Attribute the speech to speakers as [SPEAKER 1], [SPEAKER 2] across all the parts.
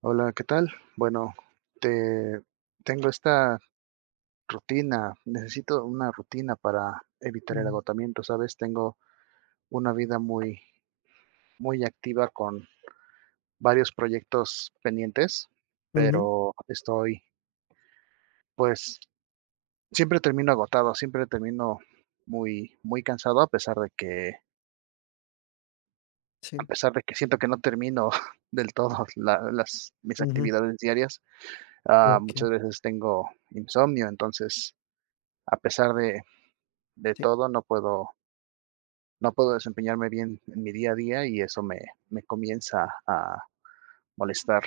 [SPEAKER 1] Hola, ¿qué tal? Bueno, te tengo esta rutina, necesito una rutina para evitar el
[SPEAKER 2] Ujú,
[SPEAKER 1] agotamiento, ¿sabes? Tengo una vida muy, muy activa con varios proyectos pendientes,
[SPEAKER 2] ujú,
[SPEAKER 1] pero estoy, pues, siempre termino agotado, siempre termino muy, muy cansado, a pesar de que, a
[SPEAKER 2] sí,
[SPEAKER 1] pesar de que siento que no termino del todo mis
[SPEAKER 2] ujú,
[SPEAKER 1] actividades diarias.
[SPEAKER 2] okey,
[SPEAKER 1] Muchas veces tengo insomnio, entonces a pesar de
[SPEAKER 2] sí.
[SPEAKER 1] todo, no puedo desempeñarme bien en mi día a día y eso me comienza a molestar.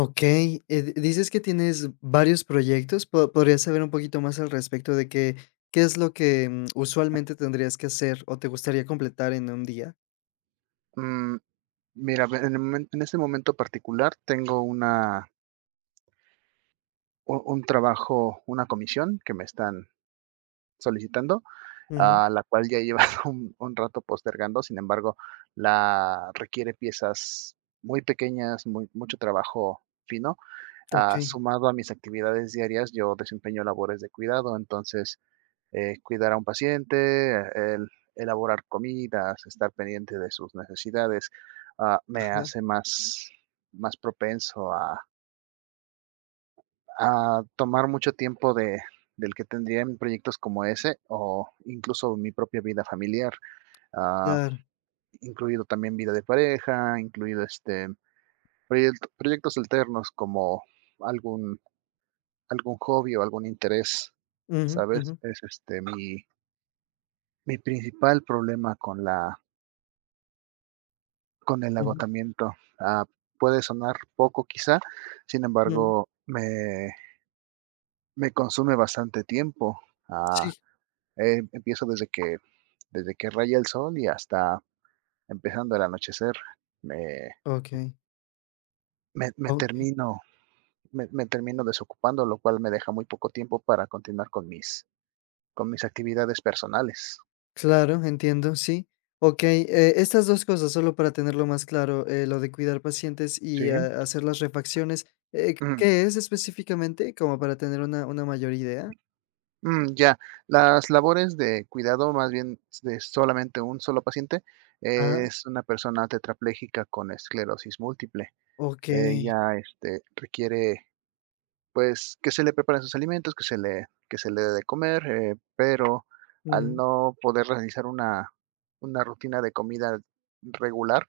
[SPEAKER 2] Okey, di dices que tienes varios proyectos, ¿po podrías saber un poquito más al respecto de qué qué es lo que, mm, usualmente tendrías que hacer o te gustaría completar en un día?
[SPEAKER 1] Mm, Mira, ve en el momen en este momento particular tengo una u un trabajo, una comisión que me están solicitando,
[SPEAKER 2] Ujú,
[SPEAKER 1] a la cual ya llevaba un rato postergando, sin embargo, la requiere piezas muy pequeñas, muy mucho trabajo fino.
[SPEAKER 2] okey,
[SPEAKER 1] Sumado a mis actividades diarias, yo desempeño labores de cuidado, entonces cuidar a un paciente, el elaborar comidas, estar pendiente de sus necesidades, ah, me
[SPEAKER 2] ajá,
[SPEAKER 1] hace más propenso a tomar mucho tiempo de, del que tendría en proyectos como ese o incluso mi propia vida familiar, ah,
[SPEAKER 2] claro,
[SPEAKER 1] incluido también vida de pareja, incluido este proyectos alternos como algún, algún hobby o algún interés,
[SPEAKER 2] ujú, ujú,
[SPEAKER 1] ¿sabes? Es este mi principal problema con la con el
[SPEAKER 2] ujú,
[SPEAKER 1] agotamiento. Ah, Puede sonar poco quizá, sin
[SPEAKER 2] mm,
[SPEAKER 1] embargo, me consume bastante tiempo. Ah,
[SPEAKER 2] sí,
[SPEAKER 1] Empiezo desde que raya el sol y hasta empezando el anochecer. Me,
[SPEAKER 2] okey,
[SPEAKER 1] me, me
[SPEAKER 2] okey.
[SPEAKER 1] termino, me termino desocupando, lo cual me deja muy poco tiempo para continuar con mis actividades personales.
[SPEAKER 2] Claro, entiendo, sí. Okey, estas 2 cosas, solo para tenerlo más claro, lo de cuidar pacientes
[SPEAKER 1] Sí.
[SPEAKER 2] y, hacer las refacciones, ¿qué es específicamente? Como para tener una mayor idea.
[SPEAKER 1] Mm, ya. Las labores de cuidado, más bien de solamente un solo paciente,
[SPEAKER 2] Ah,
[SPEAKER 1] es una persona tetrapléjica con esclerosis múltiple.
[SPEAKER 2] okey.
[SPEAKER 1] Ella, este, requiere, pues, que se le preparen sus alimentos, que se le dé de comer, pero al
[SPEAKER 2] Ujú,
[SPEAKER 1] no poder realizar una rutina de comida regular,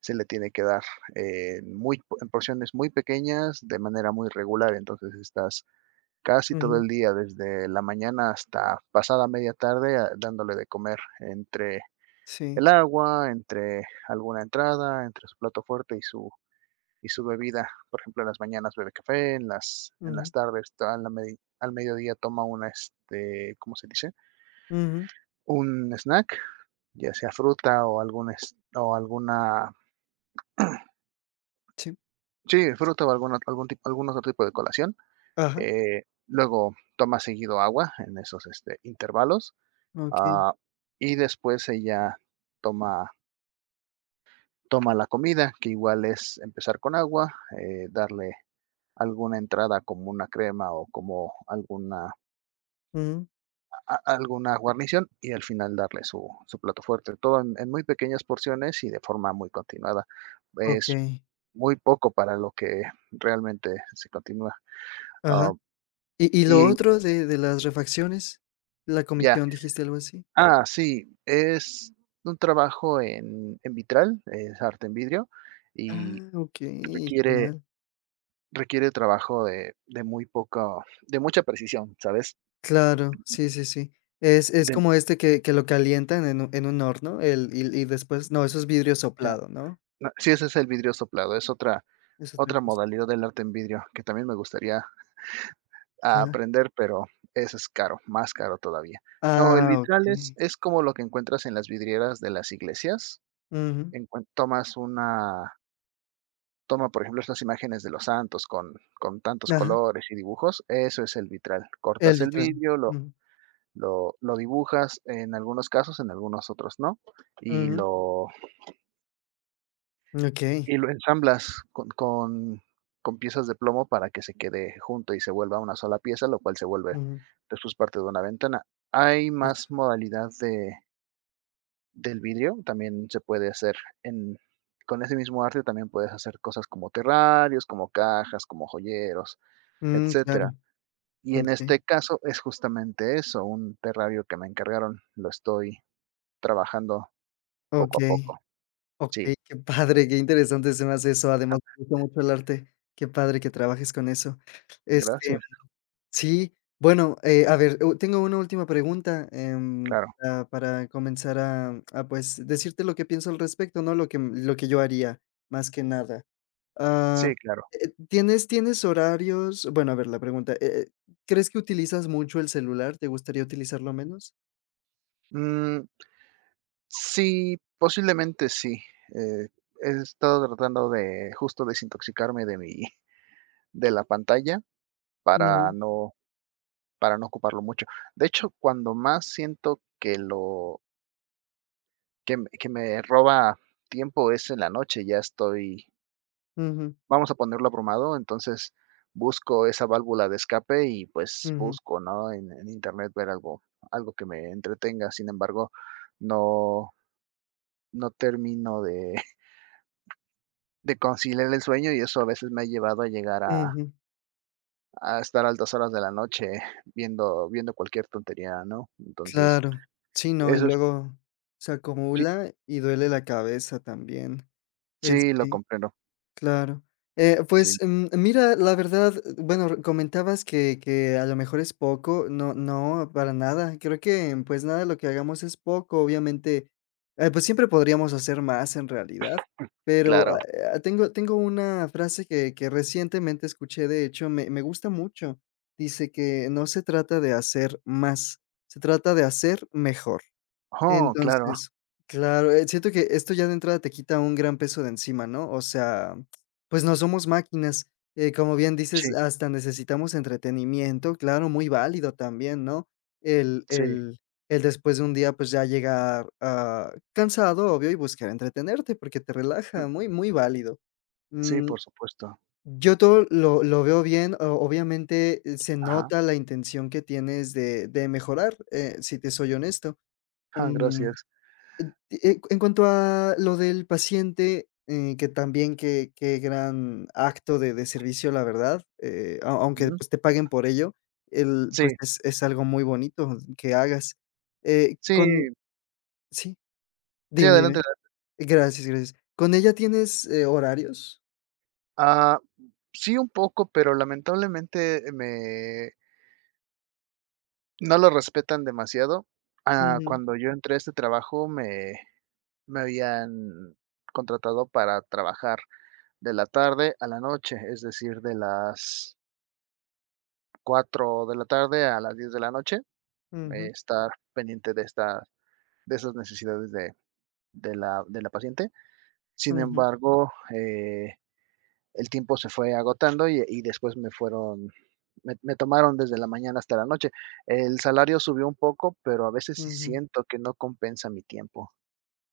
[SPEAKER 1] se le tiene que dar, muy en porciones muy pequeñas, de manera muy regular. Entonces, estas Casi todo
[SPEAKER 2] ujú,
[SPEAKER 1] el día, desde la mañana hasta pasada media tarde, dándole de comer entre
[SPEAKER 2] sí,
[SPEAKER 1] el agua, entre alguna entrada, entre su plato fuerte y su bebida. Por ejemplo, en las mañanas bebe café, en las
[SPEAKER 2] ujú,
[SPEAKER 1] tardes, al mediodía toma una, este, ¿cómo se dice?
[SPEAKER 2] ujú,
[SPEAKER 1] Un snack, ya sea fruta o o alguna,
[SPEAKER 2] sí.
[SPEAKER 1] sí, fruta o alguna, algún otro tipo de colación.
[SPEAKER 2] Ajá,
[SPEAKER 1] Luego toma seguido agua en esos, este, intervalos.
[SPEAKER 2] okey,
[SPEAKER 1] Ah, y después ella toma, toma la comida, que igual es empezar con agua, darle alguna entrada como una crema o como alguna,
[SPEAKER 2] ujú,
[SPEAKER 1] a- alguna guarnición y al final darle su, su plato fuerte. Todo en muy pequeñas porciones y de forma muy continuada. Es
[SPEAKER 2] okey,
[SPEAKER 1] muy poco para lo que realmente se continúa.
[SPEAKER 2] ajá.
[SPEAKER 1] Ah,
[SPEAKER 2] ¿Y lo
[SPEAKER 1] y
[SPEAKER 2] otro de las refacciones? ¿La
[SPEAKER 1] ya.
[SPEAKER 2] comisión dijiste algo así?
[SPEAKER 1] Sí, es un trabajo en vitral, es arte en vidrio y
[SPEAKER 2] Ah, okey,
[SPEAKER 1] requiere
[SPEAKER 2] genial.
[SPEAKER 1] Requiere trabajo de muy poco de mucha precisión, ¿sabes?
[SPEAKER 2] Claro, sí, sí, sí. Es
[SPEAKER 1] De
[SPEAKER 2] como que lo calientan en un horno, el y después no, eso es vidrio
[SPEAKER 1] ta
[SPEAKER 2] soplado, ¿no?
[SPEAKER 1] No, sí, ese es el vidrio soplado, es otra
[SPEAKER 2] Es otra
[SPEAKER 1] otra
[SPEAKER 2] cosa.
[SPEAKER 1] modalidad del arte en vidrio que también me gustaría
[SPEAKER 2] Ajá.
[SPEAKER 1] aprender, pero eso es caro, más caro todavía. No, el
[SPEAKER 2] Ah,
[SPEAKER 1] vitral
[SPEAKER 2] okey.
[SPEAKER 1] es como lo que encuentras en las vidrieras de las iglesias.
[SPEAKER 2] Ujú.
[SPEAKER 1] Encuen tomas una Toma, por ejemplo, estas imágenes de los santos con tantos
[SPEAKER 2] Ajá.
[SPEAKER 1] colores y dibujos, eso es el vitral.
[SPEAKER 2] El
[SPEAKER 1] Cortas el
[SPEAKER 2] vitrón.
[SPEAKER 1] vidrio,
[SPEAKER 2] Ujú.
[SPEAKER 1] lo dibujas en algunos casos, en algunos otros no, y
[SPEAKER 2] Ujú.
[SPEAKER 1] lo,
[SPEAKER 2] Okey.
[SPEAKER 1] y lo ensamblas con piezas de plomo para que se quede junto y se vuelva una sola pieza, lo cual se vuelve
[SPEAKER 2] Ujú.
[SPEAKER 1] después parte de una ventana. Hay más
[SPEAKER 2] Justo.
[SPEAKER 1] modalidad de, del vidrio, también se puede hacer en, con ese mismo arte, también puedes hacer cosas como terrarios, como cajas, como joyeros,
[SPEAKER 2] Mm, claro.
[SPEAKER 1] etcétera. Y en
[SPEAKER 2] Okey.
[SPEAKER 1] este caso es justamente eso, un terrario que me encargaron, lo estoy trabajando poco a
[SPEAKER 2] Okey.
[SPEAKER 1] poco, sí.
[SPEAKER 2] Okey, qué padre, qué interesante se me hace eso.
[SPEAKER 1] Ah,
[SPEAKER 2] Además, me gusta mucho el arte. Qué padre que trabajes con eso. Este
[SPEAKER 1] Gracias,
[SPEAKER 2] Sí, bueno, a ver, u tengo una última pregunta,
[SPEAKER 1] claro.
[SPEAKER 2] para comenzar a, pues, decirte lo que pienso al respecto, ¿no? Lo que m lo que yo haría, más que nada. Ah,
[SPEAKER 1] Sí, claro.
[SPEAKER 2] tienes horarios? Bueno, a ver, la pregunta, ¿crees que utilizas mucho el celular? ¿Te gustaría utilizarlo menos?
[SPEAKER 1] Mm, sí, posiblemente sí. Eh, He estado tratando de justo desintoxicarme de mi de la pantalla para
[SPEAKER 2] Ujú,
[SPEAKER 1] no para no ocuparlo mucho. De hecho, cuando más siento que lo que me roba tiempo es en la noche, ya estoy
[SPEAKER 2] ujú,
[SPEAKER 1] vamos a ponerlo abrumado, entonces busco esa válvula de escape y, pues,
[SPEAKER 2] ujú,
[SPEAKER 1] busco, ¿no?, en Internet ver algo algo que me entretenga. Sin embargo, no no termino de de conciliar el sueño, y eso a veces me ha llevado a llegar
[SPEAKER 2] ujú.
[SPEAKER 1] a estar a altas horas de la noche viendo cualquier tontería, ¿no? Entonces,
[SPEAKER 2] Claro. Sí, no, y
[SPEAKER 1] eso es
[SPEAKER 2] luego se
[SPEAKER 1] sí,
[SPEAKER 2] acumula y duele la cabeza también.
[SPEAKER 1] sí, lo
[SPEAKER 2] Este
[SPEAKER 1] comprendo.
[SPEAKER 2] Claro.
[SPEAKER 1] Sí,
[SPEAKER 2] Mira, la verdad, bueno, r comentabas que a lo mejor es poco. No, para nada. Creo que, pues, nada lo que hagamos es poco. Obviamente, pues, siempre podríamos hacer más en realidad, pero,
[SPEAKER 1] claro.
[SPEAKER 2] tengo una frase que recientemente escuché, de hecho, me gusta mucho. Dice que no se trata de hacer más, se trata de hacer mejor.
[SPEAKER 1] Oh, claro.
[SPEAKER 2] Entonces, claro, siento que esto ya de entrada te quita un gran peso de encima, ¿no? O sea, pues no somos máquinas. Como bien dices,
[SPEAKER 1] Sí,
[SPEAKER 2] hasta necesitamos entretenimiento, claro, muy válido también, ¿no? El
[SPEAKER 1] sí.
[SPEAKER 2] el el después de un día, pues ya llegar, cansado, obvio, y buscar entretenerte porque te relaja,
[SPEAKER 1] Mm,
[SPEAKER 2] muy, muy válido.
[SPEAKER 1] sí,
[SPEAKER 2] Mm,
[SPEAKER 1] por supuesto.
[SPEAKER 2] yo todo lo veo bien, o obviamente, se
[SPEAKER 1] Ajá.
[SPEAKER 2] nota la intención que tienes de mejorar, si te soy honesto. Mm.
[SPEAKER 1] Gracias.
[SPEAKER 2] En cuanto a lo del paciente, que también qué qué gran acto de servicio, la verdad, a aunque,
[SPEAKER 1] Ujú.
[SPEAKER 2] pues, te paguen por ello, el pues,
[SPEAKER 1] Sí,
[SPEAKER 2] es algo muy bonito que hagas. Con
[SPEAKER 1] sí.
[SPEAKER 2] sí,
[SPEAKER 1] Sí,
[SPEAKER 2] dime,
[SPEAKER 1] adelante.
[SPEAKER 2] dime. Gracias, gracias. ¿Con ella tienes, horarios?
[SPEAKER 1] Ah, sí, un poco, pero lamentablemente me no lo respetan demasiado.
[SPEAKER 2] Ujú,
[SPEAKER 1] Cuando yo entré a este trabajo, me habían contratado para trabajar de la tarde a la noche, es decir, de las 4 de la tarde a las 10 de la noche,
[SPEAKER 2] ujú,
[SPEAKER 1] estar pendiente de esas necesidades de la paciente. Sin
[SPEAKER 2] ujú,
[SPEAKER 1] embargo, el tiempo se fue agotando y después me tomaron desde la mañana hasta la noche. El salario subió un poco, pero a veces sí
[SPEAKER 2] ujú.
[SPEAKER 1] siento que no compensa mi tiempo.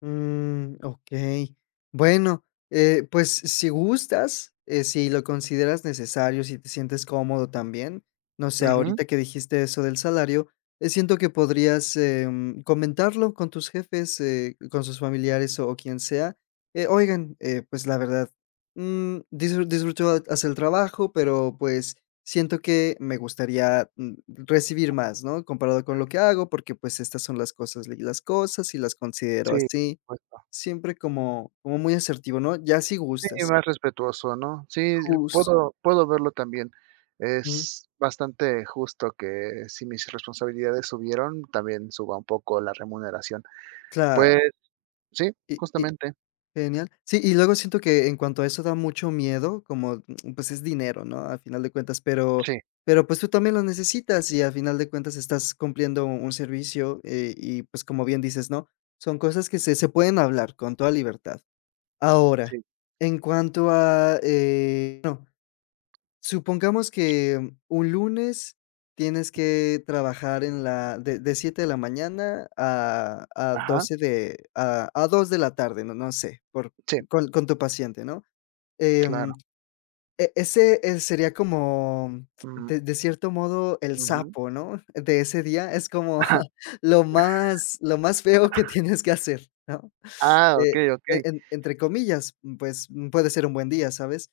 [SPEAKER 2] Mm, okey. Bueno, pues, si gustas, si lo consideras necesario, si te sientes cómodo también, no sé,
[SPEAKER 1] Ujú.
[SPEAKER 2] ahorita que dijiste eso del salario, siento que podrías, comentarlo con tus jefes, con sus familiares o quien sea. Oigan, pues, la verdad, disfruto hacer el trabajo, pero, pues, siento que me gustaría, recibir más, ¿no? Comparado con lo que hago, porque, pues, estas son las cosas, leí las cosas y las considero
[SPEAKER 1] Sí,
[SPEAKER 2] así.
[SPEAKER 1] por supuesto.
[SPEAKER 2] Siempre como muy asertivo, ¿no? Ya si
[SPEAKER 1] Sí,
[SPEAKER 2] gustas.
[SPEAKER 1] más respetuoso, ¿no? Sí,
[SPEAKER 2] Jus
[SPEAKER 1] puedo verlo también.
[SPEAKER 2] mm,
[SPEAKER 1] Es bastante justo que si mis responsabilidades subieron, también suba un poco la remuneración.
[SPEAKER 2] claro,
[SPEAKER 1] Pues sí,
[SPEAKER 2] y
[SPEAKER 1] justamente.
[SPEAKER 2] genial. Sí, y luego siento que en cuanto a eso da mucho miedo, como, pues, es dinero, ¿no? A final de cuentas,
[SPEAKER 1] Sí,
[SPEAKER 2] pero, pues, tú también lo necesitas y a final de cuentas estás cumpliendo un servicio, y, pues, como bien dices, ¿no? Son cosas que se pueden hablar con toda libertad. Ahora,
[SPEAKER 1] sí.
[SPEAKER 2] en cuanto a, bueno, supongamos que un lunes tienes que trabajar en la de 7 de la mañana a
[SPEAKER 1] Ajá.
[SPEAKER 2] 12 de a 2 de la tarde, no sé, por
[SPEAKER 1] Sí,
[SPEAKER 2] con tu paciente, ¿no?
[SPEAKER 1] claro.
[SPEAKER 2] Em, ese, sería como,
[SPEAKER 1] Mm,
[SPEAKER 2] de cierto modo, el
[SPEAKER 1] ujú.
[SPEAKER 2] sapo, ¿no? De ese día, es como lo más feo que tienes que hacer, ¿no? Eh,
[SPEAKER 1] Okey, okey.
[SPEAKER 2] en entre comillas, puede ser un buen día, ¿sabes?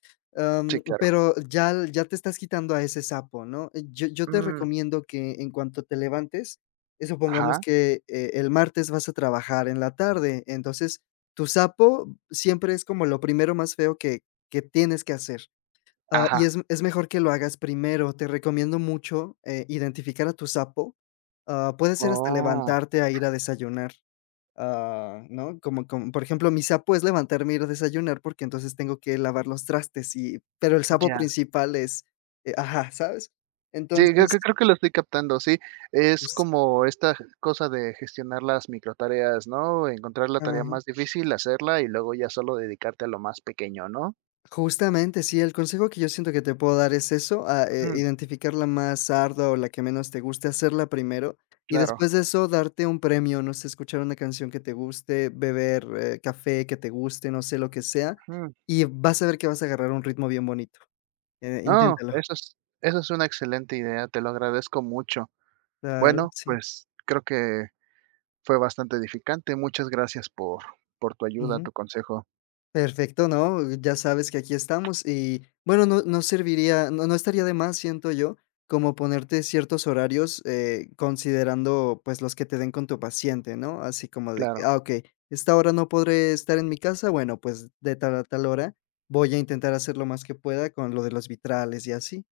[SPEAKER 1] Sí, claro.
[SPEAKER 2] Pero ya ya te estás quitando a ese sapo, ¿no? Yo yo te
[SPEAKER 1] Mm,
[SPEAKER 2] recomiendo que en cuanto te levantes, supongamos
[SPEAKER 1] ajá,
[SPEAKER 2] que, el martes vas a trabajar en la tarde, entonces, tu sapo siempre es como lo primero más feo que tienes que hacer. Y
[SPEAKER 1] ajá.
[SPEAKER 2] es mejor que lo hagas primero. Te recomiendo mucho, identificar a tu sapo. Ah, puede ser hasta
[SPEAKER 1] Oh,
[SPEAKER 2] levantarte a ir a desayunar. Ah, ¿no? Como como, por ejemplo, mi sapo es levantarme, y ir a desayunar, porque entonces tengo que lavar los trastes y pero el sapo
[SPEAKER 1] ya.
[SPEAKER 2] principal es ajá, ¿sabes?
[SPEAKER 1] Sí,
[SPEAKER 2] Entonces,
[SPEAKER 1] creo que lo estoy captando, sí. Es
[SPEAKER 2] pues
[SPEAKER 1] como esta g cosa de gestionar las microtareas, ¿no? Encontrar la tarea
[SPEAKER 2] ajá.
[SPEAKER 1] más difícil, hacerla y luego ya solo dedicarte a lo más pequeño, ¿no?
[SPEAKER 2] Justamente, sí, el consejo que yo siento que te puedo dar es eso, a
[SPEAKER 1] Ujú,
[SPEAKER 2] identificar la más ardua o la que menos te guste, hacerla primero, y
[SPEAKER 1] claro.
[SPEAKER 2] después de eso darte un premio, no sé, escuchar una canción que te guste, beber, café que te guste, no sé, lo que sea,
[SPEAKER 1] Ujú.
[SPEAKER 2] y vas a ver que vas a agarrar un ritmo bien bonito.
[SPEAKER 1] No,
[SPEAKER 2] Inténtalo.
[SPEAKER 1] eso es una excelente idea, te lo agradezco mucho.
[SPEAKER 2] Claro,
[SPEAKER 1] Bueno,
[SPEAKER 2] sí.
[SPEAKER 1] pues, creo que fue bastante edificante. Muchas gracias por tu ayuda,
[SPEAKER 2] Ujú.
[SPEAKER 1] tu consejo.
[SPEAKER 2] Perfecto, ¿no? Ya sabes que aquí estamos y bueno, no no serviría, no no estaría de más, siento yo, como ponerte ciertos horarios, considerando, pues, los que te den con tu paciente, ¿no? Así como de que,
[SPEAKER 1] Claro.
[SPEAKER 2] ah, okey, esta hora no podré estar en mi casa, bueno, pues, de tal a tal hora voy a intentar hacer lo más que pueda con lo de los vitrales y así.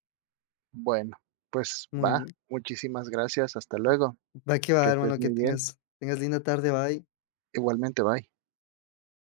[SPEAKER 1] Bueno, pues
[SPEAKER 2] Muy
[SPEAKER 1] va.
[SPEAKER 2] bien.
[SPEAKER 1] Muchísimas gracias. Hasta luego.
[SPEAKER 2] Va que va,
[SPEAKER 1] Que
[SPEAKER 2] hermano,
[SPEAKER 1] estés
[SPEAKER 2] que
[SPEAKER 1] muy bien.
[SPEAKER 2] tengas linda tarde, bye.
[SPEAKER 1] Igualmente, bye.